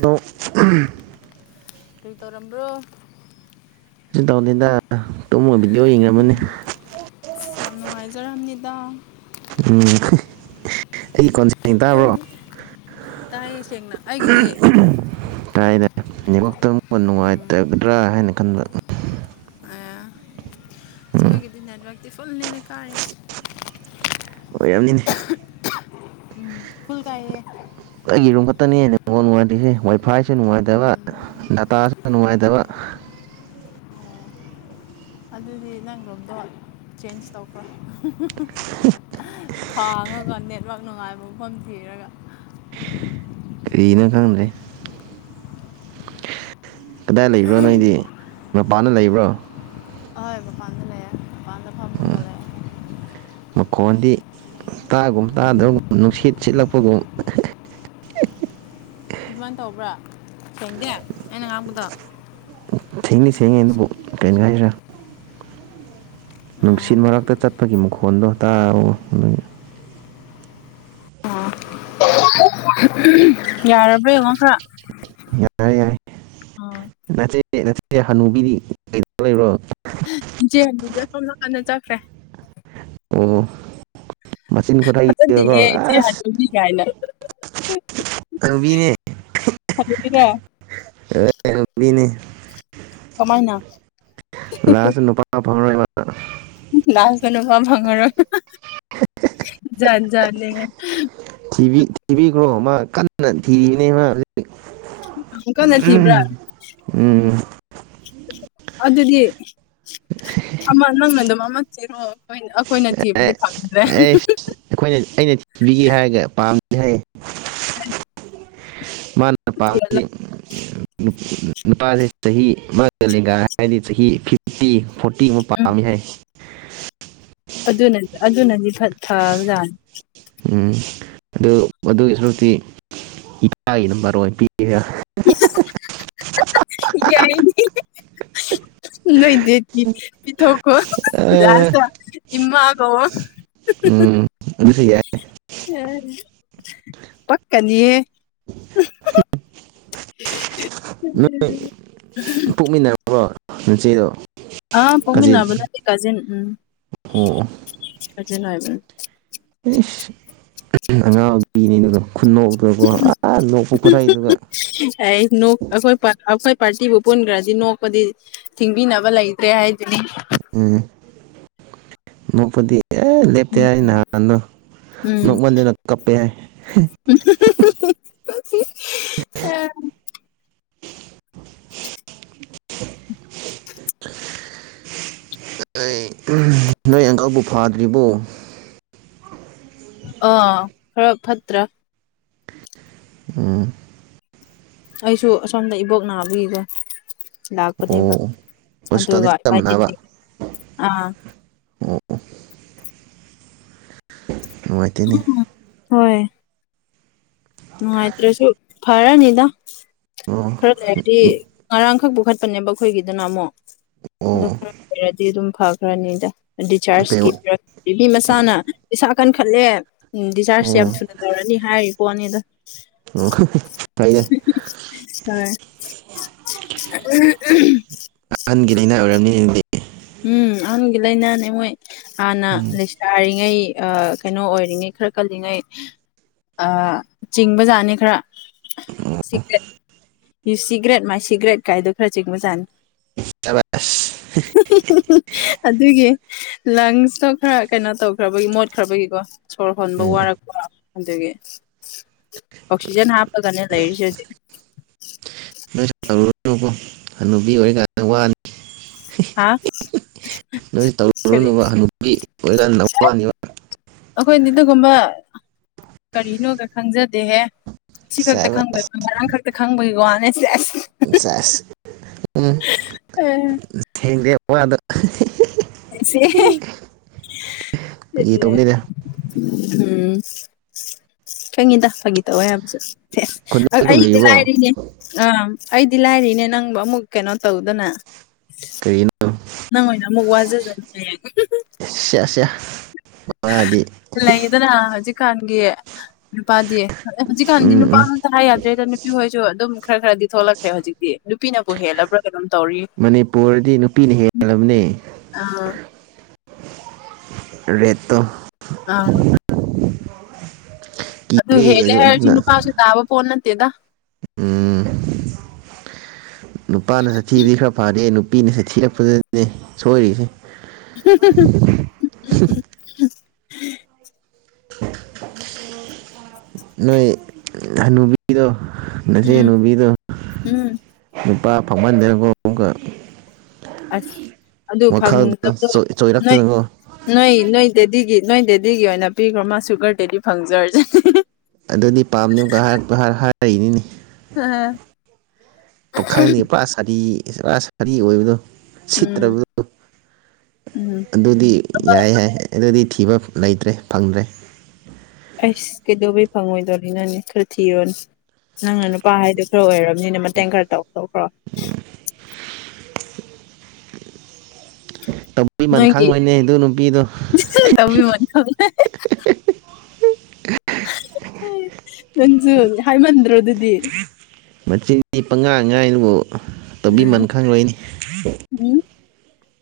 ꯅꯣꯞ [unintelligible] ꯀꯩ ꯇꯧꯔꯝꯕ꯭ꯔꯣ ꯁꯨ ꯇꯧꯗꯦꯗ ꯇꯨꯝꯃ ꯚꯤꯗꯤꯑꯣ ꯌꯦꯡꯉꯝꯕꯅꯤ ꯐꯖꯔꯝꯅꯤꯗ ꯎꯝ ꯑꯩ ꯈꯣꯟ ꯁꯦꯡ ꯇꯥꯕ꯭ꯔꯣ ꯑꯩꯈꯣꯏꯗꯤ ꯇꯥꯏꯌꯦ ꯁꯦꯡꯅ ꯑꯩꯒꯤꯗꯤ ꯇꯥꯏꯗ ꯅꯠꯋꯥꯛꯇꯣ ꯎꯝ ꯅꯨꯡꯉꯥꯏꯇ ꯒꯗ꯭ꯔꯥ ꯍꯥꯏꯅ ꯈꯟꯕ ꯑꯩꯌꯥ ꯎꯝ ꯑꯩꯈꯣꯏꯒꯤꯗꯤ ꯅꯦꯠꯋꯥꯛꯇꯤ ꯐꯨꯜꯅꯦꯅ ꯀꯥꯔꯤꯁꯦ ꯑꯣꯏꯔꯝꯅꯤꯅꯦ ꯎꯝ ꯐꯨꯜ ꯀꯥꯏꯌꯦ ꯑꯩꯒꯤ ꯔꯨꯝ ꯈꯛꯇꯅꯤ ꯅꯦꯠꯋꯛ ꯅꯨꯡꯉꯥꯏꯔꯤꯁꯦ ꯋꯥꯏꯐꯥꯏꯁꯨ ꯅꯨꯡꯉꯥꯏꯇꯕ ꯗꯇꯥꯁꯨ ꯅꯨꯡꯉꯥꯏꯇꯕ ꯑꯧ ꯑꯗꯨꯗꯤ ꯅꯪꯔꯨꯝꯗꯣ ꯆꯦꯟꯖ ꯇꯧꯈ꯭ꯔꯣ ꯊꯥꯡꯉꯒ ꯅꯦꯠꯋꯛ ꯅꯨꯡꯉꯥꯏꯕ ꯃꯐꯝ ꯊꯤꯔꯒ ꯀꯔꯤꯅꯣ ꯈꯪꯗꯦ ꯀꯗꯥꯏ ꯂꯩꯕ꯭ꯔꯣ ꯅꯣꯏꯗꯤ ꯃꯄꯥꯟꯗ ꯂꯩꯕ꯭ꯔꯣ ꯍꯣꯏ ꯃꯄꯥꯟꯗ ꯂꯩꯌꯦ ꯃꯄꯥꯟ ꯎꯝ ꯃꯈꯣꯟꯗꯤ ꯇꯥꯒꯨꯝ ꯇꯥꯗꯕꯒꯨꯝ ꯅꯨꯡꯁꯤꯠ ꯁꯤꯠꯂꯛꯄꯒꯨꯝ ꯑꯗꯨꯃꯥꯏꯅ ꯇꯧꯕ꯭ꯔꯥ ꯁꯦꯡꯗꯦ ꯑꯩꯅ ꯉꯥꯡꯕꯗꯣ ꯁꯦꯡꯗꯤ ꯁꯦꯡꯉꯦ ꯑꯗꯨꯕꯨ ꯀꯩꯉꯦ ꯍꯥꯏꯁꯤ꯭ꯔꯥ ꯑꯥ ꯅꯨꯡꯁꯤꯠ ꯃꯔꯛꯇ ꯆꯠꯄꯒꯤ ꯃꯈꯣꯟꯗꯣ ꯇꯥꯎ ꯋꯣ ꯑꯗꯨꯒꯤ ꯌꯥꯔꯕ꯭ꯔꯥ ꯌꯦꯡꯉꯣ ꯈ꯭ꯔꯥ ꯌꯥꯔꯦ ꯌꯥꯔꯦ ꯅꯆꯦ ꯅꯆꯦ ꯍꯅꯨꯕꯤꯗꯤ ꯀꯩꯗꯧ ꯂꯩꯕ꯭ꯔꯣ ꯏꯆꯦ ꯍꯥꯟꯅꯨꯕꯤ ꯁꯣꯝ ꯅꯀꯥꯟꯅꯗ ꯆꯠꯈ꯭ꯔꯦ ꯑꯣ ꯃꯆꯤꯟ ꯈꯨꯠꯍꯩꯗꯤꯀꯣ ꯐꯖꯗꯦꯍꯦ ꯏꯆꯦ ꯑꯦꯁ ꯍꯅꯨꯕꯤ ꯀꯥꯏꯅ ꯍꯅꯨꯕꯤꯅꯦ ꯍꯅꯨꯕꯤꯔꯥ ꯑꯦ ꯍꯅꯨꯕꯤꯅꯤ ꯀꯃꯥꯏꯅ ꯂꯥꯁꯇ ꯅꯨꯄꯥ ꯐꯪꯉꯔꯣꯏ ꯃꯥ ꯑꯥ ꯂꯥꯁꯇ ꯅꯨꯄꯥ ꯐꯉꯡꯔꯣꯏ ꯍꯥꯍꯥ ꯖꯥꯠ ꯖꯥꯠꯅꯦꯍꯦ ꯊꯤꯕꯤ ꯊꯤꯕꯤꯈ꯭ꯔꯣ ꯃꯥ ꯀꯥꯟꯅ ꯊꯤꯔꯤꯅꯦ ꯃꯥ ꯍꯧꯖꯤꯛ ꯀꯥꯟꯅ ꯊꯤꯕ꯭ꯔꯥ ꯎꯝ ꯑꯗꯨꯗꯤ ꯑꯃ ꯅꯪꯅꯥꯗꯨꯝ ꯃꯃꯥ ꯊꯤꯔꯣ ꯑꯩꯈꯣꯏꯅ ꯑꯦ ꯊꯤꯕꯗꯤ ꯐꯪꯗ꯭ꯔꯦ ꯑꯩꯁ ꯑꯩꯈꯣꯏꯅ ꯑꯩꯅ ꯊꯤꯕꯤꯒꯦ ꯍꯥꯏꯔꯒ [unintelligible] [unintelligible] ꯃꯥꯅ ꯄꯥꯝꯕꯗꯤ ꯊꯤꯍꯜꯂꯣ ꯅꯨꯄꯥꯁꯦ ꯆꯍꯤ ꯃꯒ ꯂꯦꯡꯒ ꯍꯥꯏꯔꯗꯤ ꯆꯍꯤ ꯐꯤꯞꯇꯤ ꯐꯣꯔ ꯐꯣꯔꯇꯤꯄꯥꯝꯃꯤ ꯍꯥꯏ ꯑꯗꯨꯅꯗꯤ ꯑꯗꯨꯅꯗꯤ ꯐꯠꯐꯕꯖꯥꯠꯅꯤ ꯎꯝ ꯑꯗꯨ ꯑꯗꯨꯒꯤ ꯁꯔꯨꯛꯇꯤ ꯏꯄꯥꯒꯤ ꯅꯥꯝꯕꯔ ꯑꯣꯏꯅ ꯄꯤ ꯏꯍꯥ ꯍꯥ ꯍꯥ ꯍꯥ ꯌꯥꯏꯅꯦꯗꯤ [unintelligible] ꯅꯣꯏ ꯗꯦꯠꯀꯤ ꯄꯤꯊꯣꯛꯈꯣ ꯑ ꯂꯥꯁꯇ ꯏꯃꯥ ꯀꯧꯋꯣ ꯎꯝ ꯑꯗꯨꯁꯨ ꯌ [unintelligible] ꯄꯛꯀꯅꯤꯌꯦ ꯍꯨꯝ [inaudible] ꯅꯣꯏ ꯄꯣꯛꯃꯤꯟꯅꯕ꯭ꯔꯣ ꯅꯆꯦꯗꯣ ꯑꯥ ꯀꯥꯖꯤꯟ ꯄꯣꯛꯃꯤꯟꯅꯕ ꯅꯠꯇꯦ ꯀꯖꯤꯟ ꯎꯝ ꯑꯣ ꯑꯣ ꯀꯖꯤꯟ ꯑꯣꯏꯕꯅꯦ ꯄꯤꯅꯤꯗꯨꯗꯣ ꯈꯨꯅꯣꯛꯇꯣꯀꯣ ꯑꯥ ꯅꯣꯛꯄ ꯈꯨꯠꯍꯩꯗꯨꯒ ꯄꯥꯔꯆꯤꯕꯨ ꯄꯨꯟꯒ꯭ꯔꯗꯤ ꯅꯣꯛꯄꯗꯤ ꯊꯤꯡꯕꯤꯅꯕ ꯂꯩꯇꯦ ꯍꯥꯏ ꯎꯝ ꯅꯣꯛꯄꯗꯤ ꯑꯦ ꯂꯦꯞꯇꯦ ꯍꯥꯢ ꯅꯥꯍꯥꯟꯗꯣ ꯎꯝ [unintelligible] [unintelligible] ꯑꯩ ꯅꯣꯏ ꯑꯪꯀꯜꯕꯨ ꯐꯥꯗ꯭ꯔꯤꯕꯣ ꯑ ꯈꯔ ꯐꯠꯇ꯭ꯔꯥ ꯎꯝ ꯑꯩꯁꯨ ꯑꯁꯣꯝꯗ ꯏꯕꯣꯛ ꯅꯥꯕꯒꯤꯀꯣ ꯂꯥꯛꯄꯅꯦꯕ ꯑꯣ ꯍꯣꯁꯄꯤꯇꯥꯜꯗ ꯑꯗꯨꯒ ꯑꯁꯨꯃꯥꯢꯗꯤ ꯆꯠꯂꯝꯕꯅꯦꯕ ꯊꯦꯡ ꯑꯥ [inaudible] ꯅꯨꯡꯉꯥꯏꯇꯦꯅꯦ ꯍꯣꯏ ꯅꯨꯡꯉꯥꯏꯇ꯭ꯔꯁꯨ ꯐꯔꯅꯤꯗ ꯑꯣ ꯈꯔ ꯂꯩꯔꯗꯤ ꯉꯔꯥꯡꯈꯛꯄꯨ ꯈꯠ ꯄꯅꯦꯕ ꯑꯈꯣꯏꯒꯤꯗꯨꯅ ꯑꯃꯨꯛ ꯑꯗꯨ ꯑꯣ ꯈꯔ ꯂꯩꯔꯗꯤ ꯑꯗꯨꯝ ꯐꯈ꯭ꯔꯅꯤꯗ ꯀꯩ ꯗꯤꯆꯥꯥꯔꯖꯀꯤ [unintelligible] ꯄꯤꯕꯤ ꯃꯁꯥꯅ ꯢꯁꯥ ꯀꯟꯈꯠꯂꯦ ꯎꯝ ꯗꯤꯆꯥꯔꯖꯁ ꯌꯥꯝ ꯑꯣ ꯊꯨꯅ ꯇꯧꯔꯅꯤ ꯍꯥꯏꯔꯤꯄꯣꯠꯅꯤꯗ ꯑꯣ [unintelligible] ꯐꯩꯌꯦ ꯍꯣꯏ [unintelligible] ꯑꯍꯟꯒꯤ ꯂꯩꯅꯥ ꯑꯣꯏꯔꯝꯅꯤ ꯑꯗꯨꯗꯤ ꯎꯝ ꯑꯍꯟꯒꯤ ꯂꯩꯥꯅꯥꯅꯦ ꯃꯣꯏ ꯍꯥꯟꯅ ꯎꯝ ꯂꯩꯁꯥꯔꯤꯉꯩ ꯑꯥ ꯀꯩꯅꯣ ꯑꯣꯏꯔꯤꯉꯩ ꯈꯔ ꯀꯜꯂꯤꯉꯩ ꯑꯥ ꯆꯤꯡꯕꯖꯥꯠꯅꯦ ꯈꯔ ꯁꯤꯒ꯭ꯔꯦꯠ ꯌꯨ ꯁꯤꯒ꯭ꯔꯦꯠ ꯃꯥꯏ ꯁꯤꯒ꯭ꯔꯦꯠ ꯀꯥꯏꯗꯣ ꯈꯔ ꯆꯤꯡꯕ ꯖꯥꯅꯤ ꯎꯁꯤꯠꯇꯕ ꯑꯁ [unintelligible] ꯑꯗꯨꯒꯤ ꯂꯪꯁꯁꯨ ꯈꯔ ꯀꯩꯅꯣ ꯇꯧꯈ꯭ꯔꯕꯒꯤ ꯃꯣꯠꯈ꯭ꯔꯕꯒꯤꯀꯣ ꯁꯣꯔ ꯍꯣꯟꯕ ꯎꯝ ꯋꯥꯔꯛꯄ ꯑꯗꯨꯒꯤ ꯑꯣꯛꯁꯤꯖꯦꯟ ꯍꯥꯄꯒꯅꯦ ꯂꯩꯔꯤꯁꯦ ꯍꯧꯖꯤꯛ ꯅꯣꯏꯁꯨ ꯇꯧꯔꯨꯔꯅꯨꯀꯣ ꯍꯅꯨꯕꯤ ꯑꯣꯏꯔꯀꯥꯟꯗ ꯋꯥꯅꯤ ꯑꯥ ꯀꯔꯤ ꯐꯖꯅ ꯋꯥꯅꯤꯕ ꯑꯈꯣꯏꯗꯤ ꯗꯨꯒꯨꯝꯕ ꯀꯔꯤꯅꯣꯒ ꯈꯪꯖꯗꯦꯍꯦ ꯁꯤ ꯈꯛꯇ ꯆꯥꯕ ꯈꯪꯕꯒꯤ ꯉꯔꯥꯡ ꯈꯛꯇ ꯈꯪꯕꯒꯤ ꯋꯥꯅꯦ ꯁꯦꯁ ꯢꯁꯦꯁ ꯎꯝ ꯑꯦ ꯊꯦꯡꯗꯦ [unintelligible] ꯑꯦꯁꯦ ꯐꯥꯒꯤ [unintelligible] ꯇꯧꯕꯅꯤꯗ ꯎꯝ ꯈꯪꯉꯤꯗ ꯐꯥꯒꯤ ꯇꯧꯋꯦ ꯍꯥꯏꯕꯁꯨ ꯈꯨꯟꯗ ꯑꯛ ꯑꯗꯨꯝ ꯑꯩꯒꯤꯗꯤ ꯂꯩꯕ꯭ꯔꯣ ꯂꯥꯏꯔꯤꯅꯦ ꯑꯝ ꯑꯩꯗꯤ ꯂꯥꯏꯔꯤꯅꯦ ꯅꯪꯕꯨ ꯑꯃꯨꯛ ꯀꯩꯅꯣ ꯇꯧꯗꯅ ꯀꯩꯅꯣ ꯅꯪ ꯑꯣꯢꯅ ꯑꯃꯨꯛ ꯋꯥꯖꯖꯅꯤꯍꯦ [unintelligible] ꯁꯦ ꯁꯦ ꯋꯥꯗꯤ ꯂꯩꯌꯦꯗꯅ ꯍꯧꯖꯤꯛꯀꯥꯟꯒꯤ ꯅꯨꯄꯥꯗꯤ ꯑꯦ ꯍꯧꯖꯤꯛꯀꯥꯟꯗꯤ ꯎꯝ ꯅꯨꯄꯥ ꯎꯝ ꯉꯣꯟꯇꯪ ꯍꯥꯏ ꯌꯥꯗ꯭ꯔꯦꯗ ꯅꯨꯄꯤ ꯍꯣꯏꯖꯨ ꯑꯗꯨꯝ ꯈꯔ ꯈꯔꯗꯤ ꯊꯣꯛꯂꯛꯈ꯭ꯔꯦ ꯍꯧꯖꯤꯛꯇꯤ ꯅꯨꯄꯤꯅꯕꯨ ꯍꯦꯜꯂꯕ꯭ꯔꯥ ꯀꯩꯅꯣꯝ ꯇꯧꯔꯤ ꯃꯅꯤꯄꯨꯔꯗꯤ ꯅꯨꯄꯤꯅ ꯍꯦꯜꯂꯕꯅꯦ ꯑꯥ ꯔꯦꯠ ꯇꯣ ꯑꯥ [unintelligible] ꯑꯗꯨ ꯀꯤꯔꯦ ꯍꯦꯜꯂꯦ ꯍꯥꯏꯔꯁꯨ ꯑꯗꯨꯅ ꯅꯨꯄꯥꯁꯨ ꯇꯥꯕ ꯄꯣꯠ ꯅꯠꯇꯦꯗ ꯎꯝ ꯅꯨꯄꯥꯅ ꯑꯊꯤꯕꯤ ꯈꯔ ꯐꯔꯦ ꯅꯨꯄꯤꯅ ꯊꯤꯔꯛꯄꯗꯅꯦ ꯁꯣꯏꯔꯤꯁꯦ [unintelligible] ꯅꯣꯏ ꯍꯅꯨꯕꯤꯗꯣ ꯅꯆꯦ ꯎꯝ ꯍꯅꯨꯕꯤꯗꯣ ꯎꯝ ꯅꯨꯄꯥ ꯐꯪꯃꯟꯗꯦꯕꯣ ꯑꯃꯨꯛꯀ [unintelligible] ꯑꯁ ꯑꯗꯨ ꯋꯥꯈꯜꯗꯣ ꯐꯪꯗꯕꯗꯣ ꯅꯣꯏ ꯆꯣꯏꯔꯛꯇꯅꯀꯣ ꯅꯣꯏ ꯅꯣꯏ ꯗꯦꯗꯤꯒꯤ ꯅꯣꯏ ꯗꯦꯗꯤ ꯗꯤꯒꯤ ꯑꯣꯏꯅ ꯄꯤꯈ꯭ꯔꯣ ꯃꯥ ꯁꯨꯒ꯭ꯔ ꯗꯦꯗꯤ ꯐꯪꯖꯔꯖꯅꯤ ꯑꯗꯨꯗꯤ ꯄꯥꯝꯗꯦ ꯑꯃꯨꯛꯀ ꯍꯥꯏꯔꯛꯄ ꯍꯥꯏ ꯍꯥꯏꯔꯤꯅꯤꯅꯦ ꯑꯥ ꯄꯥꯈꯪ ꯅꯤꯄꯥ ꯁꯥꯔꯤ ꯄꯨꯔꯥ ꯁꯥꯔꯤ ꯑꯣꯏꯕꯗꯣ ꯎꯝ ꯁꯤꯠꯇ꯭ꯔꯕꯗꯣ ꯎꯝ ꯑꯗꯨꯗꯤ ꯌꯥꯏ ꯍꯥꯏ ꯑꯗꯨꯗꯤ ꯊꯤꯕ ꯂꯩꯇ꯭ꯔꯦ ꯐꯪꯗ꯭ꯔꯦ ꯐꯪꯉꯣꯏꯗꯣꯔꯤꯅꯅꯦ ꯈꯔ ꯊꯤꯔꯣꯅꯦ ꯅꯪꯅ ꯅꯨꯄꯥ ꯍꯥꯏꯗꯣ ꯈꯔ ꯑꯣꯏꯔ ꯅꯤꯅꯦ ꯃꯇꯦꯡ ꯈꯔ ꯇꯧ ꯊꯣꯛꯈ꯭ꯔꯣ ꯇꯧꯕꯤꯃꯟ ꯅꯣꯏꯒꯤ ꯈꯪꯉꯣꯏꯅꯦ ꯑꯗꯨ ꯅꯨꯄꯤꯗꯣ ꯍꯤꯍꯤ [unintelligible] [unintelligible] ꯅꯪꯖꯨ ꯍꯥꯏꯃꯟꯗ꯭ꯔꯣ ꯑꯗꯨꯗꯤ ꯃꯆꯤꯟ ꯄꯉꯥꯡ ꯉꯥꯏꯂꯨ ꯎꯝ ꯍꯨꯝ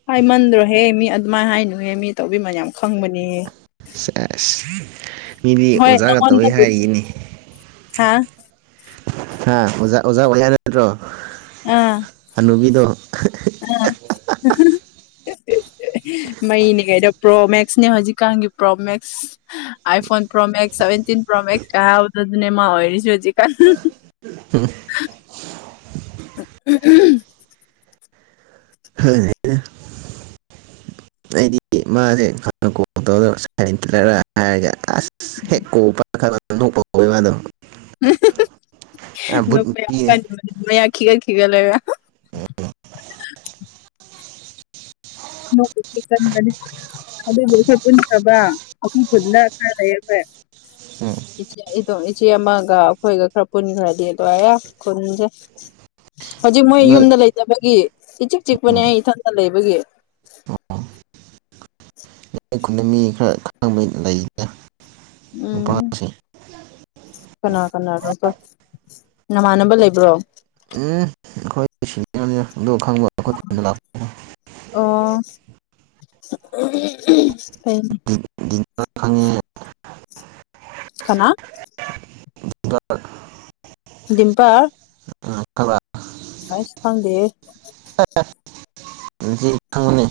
ꯍꯥꯏꯃꯟꯗꯔꯣ ꯍꯦ ꯃꯤ ꯑꯗꯨꯃꯥꯏ ꯍꯥꯏꯅꯨꯍꯦ ꯃꯤ ꯇꯧꯕꯤꯃꯟ ꯌꯥꯝ ꯈꯪꯕꯅꯦ ꯁꯦꯁ ꯃꯤꯗꯤ ꯑꯣꯖꯥꯒ ꯇꯧꯋꯦ ꯍꯥꯏꯔꯤꯅꯦ ꯍꯥ ꯍꯥ ꯑꯣꯖꯥ ꯑꯣꯖꯥ ꯑꯣꯏ ꯍꯥꯏ ꯅꯠꯇ꯭ꯔꯣ ꯍꯅꯨꯕꯤꯗꯣ ꯑꯥ [unintelligible] ꯃꯩꯅꯦ ꯀꯩꯅꯣ ꯄ꯭ꯔꯣ ꯃꯦꯛꯁꯅꯦ ꯍꯧꯖꯤꯛꯀꯥꯟꯒꯤ pro max iPhone pro max seventeen pro max ꯀꯥꯕꯗꯨꯅꯦ ꯃꯥ ꯑꯣꯏꯔꯤꯖꯦ ꯍꯧꯖꯤꯛꯀꯥꯟ [unintelligible] [unintelligible] [unintelligible] [unintelligible] ꯑꯩꯗꯤ ꯃꯥꯖꯦ ꯍꯥꯟꯅ ꯀꯣꯜ ꯇꯧꯔꯒ ꯁꯥꯏ ꯂꯩꯇ꯭ꯔꯕ꯭ꯔꯥ ꯍꯥꯏꯔꯒ ꯑꯁ ꯍꯦꯛ ꯀꯣꯜ ꯄꯥꯏꯈꯠꯂꯛꯄꯒ ꯅꯣꯛꯄ ꯍꯧꯋꯦ ꯃꯥꯗꯣ [unintelligible] ꯕꯨꯠ ꯅꯣꯛꯄ ꯌꯥꯝ ꯅꯨꯄꯤꯅꯦ ꯀꯟꯕꯅꯦ ꯃꯌꯥ ꯈꯤꯒꯠ ꯈꯤꯒꯠꯂꯒ ꯅꯣꯛꯄꯗꯤ ꯀꯟꯕꯅꯦ ꯑꯗꯨꯕꯨ ꯑꯈꯣꯏ ꯄꯨꯟꯈ꯭ꯔꯕ ꯑꯈꯣꯏ ꯈꯨꯟꯗ ꯈꯔ ꯂꯩꯌꯦ ꯑꯈꯣꯏ [unintelligible] ꯑ ꯏꯆꯦ ꯑꯃꯒ ꯑꯩꯈꯣꯏꯒ ꯈꯔ ꯄꯨꯟꯈ꯭ꯔꯗꯤ ꯂꯣꯏꯔꯦ ꯈꯨꯟꯖꯦ ꯍꯧꯖꯤꯛ ꯃꯣꯏ ꯅꯣꯏ ꯌꯨꯝꯗ ꯂꯩꯇꯕꯒꯤ ꯏꯆꯤꯛ ꯆꯤꯛꯄꯅꯦ ꯎꯝ ꯑꯩ ꯏꯊꯟꯗ ꯂꯩꯕꯒꯤ ꯅꯣꯏ ꯈꯨꯟꯗ ꯃꯤ ꯈꯔ ꯈꯪꯕ ꯂꯩꯗ ꯎꯝ ꯀꯅꯥ ꯀꯅꯥꯔꯣꯀꯣ ꯅꯃꯥꯟꯅꯕ ꯂꯩꯕ꯭ꯔꯣ ꯎꯝ ꯑꯩꯈꯣꯏꯗꯒꯤ ꯁꯦꯅꯤꯌꯔꯅꯤꯗ ꯑꯗꯨ ꯈꯪꯕ ꯑꯩꯈꯣꯏ ꯈꯨꯟꯗ ꯂꯥꯛꯄꯗ [unintelligible] ꯀꯩꯅꯣ ꯍꯣꯏ ꯈꯪꯉꯦ ꯀꯅꯥ [unintelligible] ꯗꯤꯝꯄꯔ ꯎꯝ ꯈꯪꯕ꯭ꯔꯥ ꯑꯩꯁ ꯈꯪꯗꯦꯍꯦ ꯍꯧꯖꯤꯛ ꯈꯪꯒꯅꯤ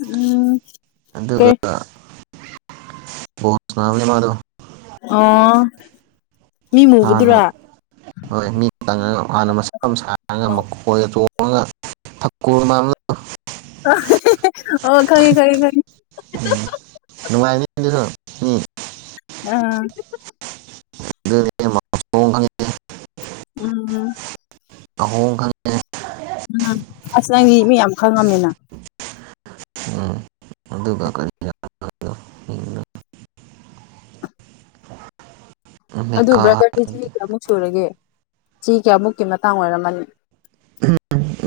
ꯎꯝ ꯑꯗꯨꯒ ꯀꯩ ꯕꯣꯜ ꯁꯥꯅꯕꯅꯦ ꯃꯥꯗꯨ ꯑꯣ ꯃꯤ ꯍꯥꯟꯅ ꯃꯨꯕꯗꯨꯔꯥ ꯍꯣꯏ ꯃꯤꯇꯪꯉ ꯍꯥꯟꯅ ꯃꯁꯝ ꯁꯥꯡꯉ ꯃꯀꯣꯏꯒ ꯆꯣꯝꯕ ꯆꯣꯡꯉꯒ ꯊꯥꯀꯨꯔ ꯃꯥꯟꯕꯗꯣ [unintelligible] ꯑꯣ ꯈꯪꯏ ꯈꯪꯏ ꯈꯪꯏ ꯅꯨꯡꯉꯥꯏꯅꯤ ꯑꯗꯨꯁꯨ ꯃꯤ ꯑꯥ [unintelligible] ꯎꯝ ꯑꯍꯣꯡ ꯈꯪꯑꯦ ꯎꯝ ꯑꯁ ꯅꯪꯗꯤ ꯃꯤ ꯌꯥꯝ ꯈꯪꯉꯝꯃꯦꯅ ꯎꯝ ꯑꯗꯨꯒ ꯀꯔꯤꯔ ꯑꯗꯨ ꯃꯦꯀꯥ ꯕ꯭ꯔꯗꯔꯗꯤ ꯆꯍꯤ ꯀꯌꯥꯃꯨꯛ ꯁꯨꯔꯒꯦ ꯆꯍꯤ ꯀꯌꯥꯃꯨꯛꯀꯤ ꯃꯇꯥꯡ ꯑꯣꯏꯔꯝꯃꯅꯤ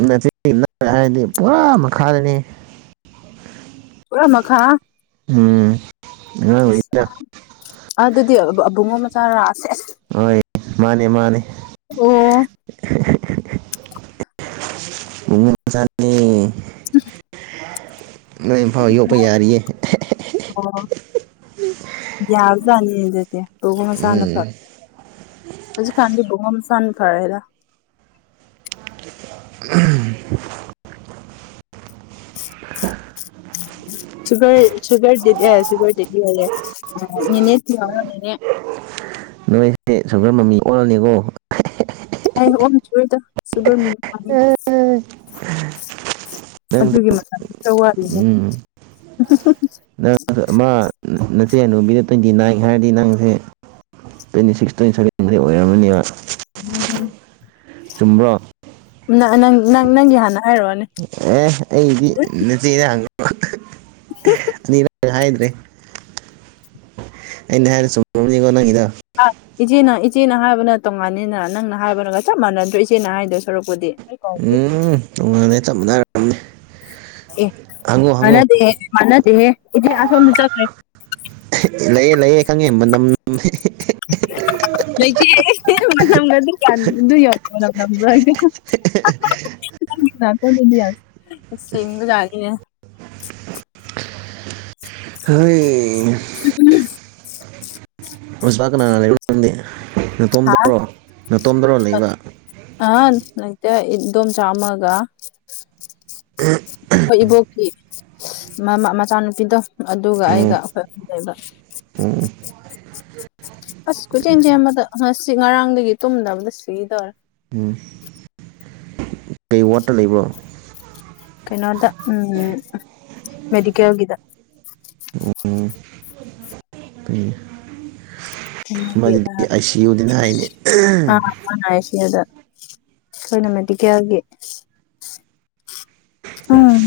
ꯃꯦꯇꯤꯝ꯭ꯔꯤꯛꯀꯤ ꯅꯠꯇ꯭ꯔꯥ ꯍꯥꯏꯔꯗꯤ ꯄꯨꯔꯥ ꯃꯈꯥꯗꯅꯤꯍꯦ ꯄꯨꯔꯥ ꯃꯈꯥ ꯎꯝ ꯑꯉꯥꯡ ꯑꯁ ꯑꯣꯏꯔꯤꯗ ꯑꯗꯨꯗꯤ ꯑ ꯑꯕꯨꯡꯉꯣ ꯃꯆꯥꯔꯥ ꯁꯦꯁ ꯍꯣꯏ ꯃꯥꯅꯦ ꯃꯥꯅꯦ ꯑꯦ ꯑꯣ ꯍꯦ ꯍꯦ ꯕꯨꯡꯉꯣ ꯃꯆꯥꯅꯦ ꯎꯝ ꯅꯣꯏ ꯏꯝꯐꯥꯜ ꯌꯣꯛꯄ ꯌꯥꯔꯤꯌꯦ ꯑꯣ ꯌꯥꯕꯖꯥꯠꯅꯤ ꯑꯗꯨꯗꯤ ꯕꯨꯡꯉꯣ ꯃꯆꯥꯅ ꯐ ꯎꯝ ꯍꯧꯖꯤꯛꯀꯥꯟꯗꯤ ꯕꯨꯡꯉꯣ ꯃꯆꯥꯅ ꯐꯔꯦꯗ [unintelligible] ꯑ ꯁꯨꯒꯔ ꯁꯨꯒꯔ ꯗꯗꯦꯗꯤ ꯁꯨꯒꯔ ꯗꯦꯗꯤꯑꯌꯦ ꯅꯦꯅꯦ ꯊꯤꯍꯧꯔꯣ ꯅꯤꯅꯦ ꯅꯣꯏꯁꯦ ꯁꯨꯒꯔ ꯃꯃꯤ ꯑꯣꯜꯂꯅꯤꯀꯣ [unintelligible] ꯍꯥꯏꯔꯛꯑꯣ [unintelligible] ꯁꯨꯒꯔꯃꯤꯝ [unintelligible] ꯑꯗꯨꯒꯤ ꯃꯇꯝꯗꯤ ꯈꯔ [unintelligible] ꯋꯥꯠꯂꯤꯍꯦ ꯎꯝ ꯅꯪ [unintelligible] ꯑꯃꯥ ꯅ ꯅ ꯏꯆꯦ ꯑꯅꯨꯕꯤꯗ ꯇ꯭ꯋꯦꯟꯇꯤ ꯅꯥꯏꯟ ꯍꯥꯏꯔꯗꯤ ꯅꯪꯁꯦ ꯇ꯭ꯋꯦꯟꯇꯤ ꯁꯤꯛꯁ ꯇ꯭ꯋꯦꯟꯇꯤ ꯁꯚꯦꯟꯗꯤ ꯑꯣꯏꯔꯝꯃꯅꯤꯕ ꯎꯝꯍꯝ ꯆꯨꯝꯕ꯭ꯔꯣ ꯅꯥꯑ ꯅꯪ ꯅꯪꯪ ꯅꯪꯒꯤ ꯍꯥꯟꯅ ꯍꯥꯏꯔꯛꯑꯣꯅꯦ ꯑꯦ ꯑꯩꯗꯤ ꯅꯆꯦꯅ ꯍꯪꯉꯣ ꯑꯅꯤꯔꯛ ꯍꯥꯏꯗ꯭ꯔꯦ ꯑꯩꯅ ꯍꯥꯢꯗꯤ ꯆꯨꯝꯃꯝꯅꯤꯀꯣ ꯅꯪꯒꯤꯗꯣ ꯑꯥ ꯏꯆꯦꯅ ꯏꯆꯦꯅ ꯍꯥꯏꯕꯅ ꯇꯣꯡꯉꯥꯟꯅꯤꯅ ꯅꯪꯅ ꯍꯥꯏꯕꯅꯒ ꯆꯞ ꯃꯥꯟꯅꯗ꯭ꯔꯣ ꯏꯆꯦꯅ ꯍꯥꯏꯗꯣꯏ ꯁꯔꯨꯛꯄꯨꯗꯤ ꯎꯝ ꯇꯣꯉꯥꯜꯗꯦ ꯆꯞ ꯃꯥꯟꯅꯔꯝꯅꯤ ꯑꯦ ꯃꯥꯟꯅꯗꯦ ꯃꯥꯟꯅꯗꯦꯍꯦ ꯏꯗꯤ ꯑꯁꯣꯝꯗ ꯆꯠꯈ꯭ꯔꯦ ꯂꯩꯌꯦ ꯂꯩꯌꯦ ꯈꯪꯉꯦ ꯃꯅꯝ [unintelligible] ꯂꯩꯇꯦ ꯃꯅꯝꯒꯗꯤ ꯒ꯭ꯌꯥꯟ [unintelligible] [unintelligible] ꯁꯤꯡꯕ ꯖꯥꯠꯅꯤꯅꯦ ꯍꯩ ꯃꯨꯁꯄꯥ ꯀꯅꯥ ꯀꯅꯥ [unintelligible] ꯍꯥ ꯅꯇꯣꯝꯗꯔꯣ ꯅꯇꯣꯝꯗꯔꯣ ꯂꯩꯕ ꯇꯦ ꯏꯗꯣꯝꯆꯥ ꯑꯃꯒ ꯑꯈꯣꯏ ꯏꯕꯣꯛ ꯀꯤ ꯃꯃꯥ ꯃꯆꯥꯅꯨꯄꯤꯗꯣ ꯑꯗꯨꯒ ꯑꯣ ꯑꯩꯒ ꯑꯈꯣꯏ ꯑꯍꯨꯝ ꯂꯩꯕ ꯑꯣ ꯑꯁ ꯀꯣꯏꯆꯦꯟ ꯆꯦꯟꯕꯗ ꯉꯁꯤ ꯉꯔꯥꯡꯗꯒꯤ ꯇꯨꯝꯗꯕꯗ ꯁꯤꯗꯣꯔꯦ ꯎꯝ ꯀꯩ ꯋꯥꯠꯇ ꯂꯩꯕ꯭ꯔꯣ ꯀꯩꯅꯣꯗ ꯎꯝ ꯃꯦꯗꯤꯀꯦꯜꯒꯤꯗ ꯑꯣ ꯐꯩ ꯃꯗꯨꯗꯤ ꯑꯥꯏ [unintelligible] ꯁꯤ ꯌꯨꯅꯤꯅ ꯍꯥꯏꯅꯦ ꯑꯈꯣꯏꯅ ꯃꯦꯗꯤꯀꯦꯜꯒꯤ ꯎꯝ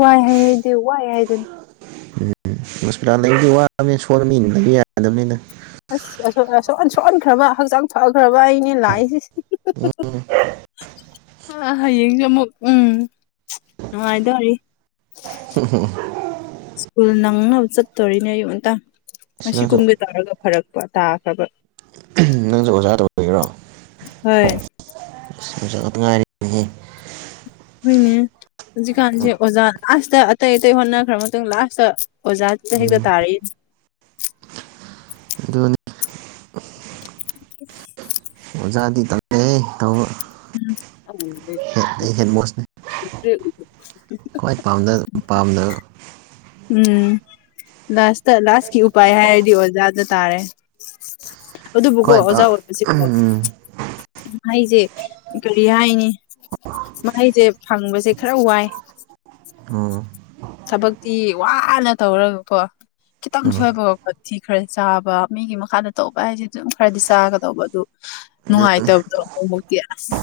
ꯋꯥꯏ ꯍꯥꯏꯍꯩꯗꯦ ꯋꯥꯏ ꯍꯥꯏꯗꯨꯅꯤ ꯎꯝ ꯃꯁꯄꯔꯥ ꯂꯩꯕꯗꯤ ꯋꯥꯕꯅꯤ [unintelligible] ꯌꯥꯗꯝꯅꯤꯅ ꯑꯁ ꯑꯁꯣꯝꯗ ꯁꯣꯛꯍꯟ ꯁꯣꯛꯍꯟꯈ꯭ꯔꯕ ꯍꯛꯆꯥꯡ ꯐꯈ꯭ꯔꯕ ꯑꯩꯅꯦ ꯂꯥꯛꯏꯁꯦ ꯎꯝ ꯅꯪꯅ ꯍꯌꯦꯡꯖꯨ ꯑꯃꯨꯛ ꯎꯝ ꯅꯨꯡꯉꯥꯏꯗꯣꯔꯤ ꯁ꯭ꯀꯨꯜ ꯅꯪꯅꯕ ꯆꯠꯇꯣꯔꯤꯅꯦ ꯑꯌꯨꯛ ꯉꯟꯇꯥ ꯑꯁ ꯉꯁꯤ ꯅꯪꯁꯨ ꯀꯨꯝꯒꯦ ꯇꯧꯔꯒ ꯐꯔꯛ ꯄ ꯇꯥꯈ꯭ꯔꯕ ꯅꯪꯖꯨ ꯑꯣꯖꯥꯗꯧ [unintelligible] ꯍꯣꯏ [unintelligible] ꯍꯨꯢꯅꯦ ꯍꯨꯖꯤꯛꯀꯥꯟꯖꯦ ꯑꯣꯖꯥ ꯂꯥꯁꯇ ꯑꯇꯩ ꯑꯇꯩ ꯍꯣꯠꯅꯈ꯭ꯔ ꯃꯇꯨꯡ ꯂꯥꯁꯇ ꯑꯣꯖꯥ ꯗ ꯍꯦꯛꯇ ꯎꯝ ꯇꯥꯔꯤ ꯑꯗꯨꯅꯤ [inaudible] ꯑꯣꯖꯥꯗꯤ [unintelligible] ꯇꯧꯕ ꯎꯝ ꯌꯥꯝ ꯃꯨꯟꯕꯩ ꯍꯦꯠ ꯑꯩ ꯍꯦꯠ ꯃꯣꯁꯅꯤ ꯆꯦ [unintelligible] ꯈ꯭ꯋꯥꯏ ꯄꯥꯝꯗ ꯄꯥꯝꯗꯕ ꯎꯝ ꯂꯥꯁꯇ ꯂꯥꯁꯀꯤ ꯎꯄꯥꯏ ꯍꯥꯏꯔꯗꯤ ꯑꯣꯖꯥꯗ ꯇꯥꯔꯦ ꯑꯗꯨꯕꯨꯀꯣ ꯈ꯭ꯋꯥꯏ ꯑꯣꯖꯥ ꯄꯥꯝ ꯑꯣꯏꯕꯁꯤꯀꯣ ꯎꯝ ꯑꯩꯁꯦ ꯀꯔꯤ ꯍꯥꯏꯅꯤ ꯃꯍꯩꯁꯦ ꯐꯪꯕꯁꯦ ꯈꯔ ꯋꯥꯏ ꯑꯣ ꯊꯕꯛꯇꯤ ꯋꯥꯅ ꯇꯧꯔꯒꯀꯣ ꯈꯤꯇꯪ ꯎꯝ ꯑꯗꯨ ꯁꯣꯏꯕꯒ ꯈꯣꯟꯊꯤ ꯈꯔ ꯆꯥꯕ ꯃꯤꯒꯤ ꯃꯈꯥꯗ ꯇꯧꯕ ꯍꯥꯏꯁꯦ ꯑꯗꯨꯝ ꯈꯔꯗꯤ ꯆꯥꯒꯗꯧꯕ ꯑꯗꯨ ꯅꯨꯡꯉꯥꯏꯇꯕꯗꯣ ꯑꯃꯨ ꯃꯨꯛꯇꯤ ꯑꯁ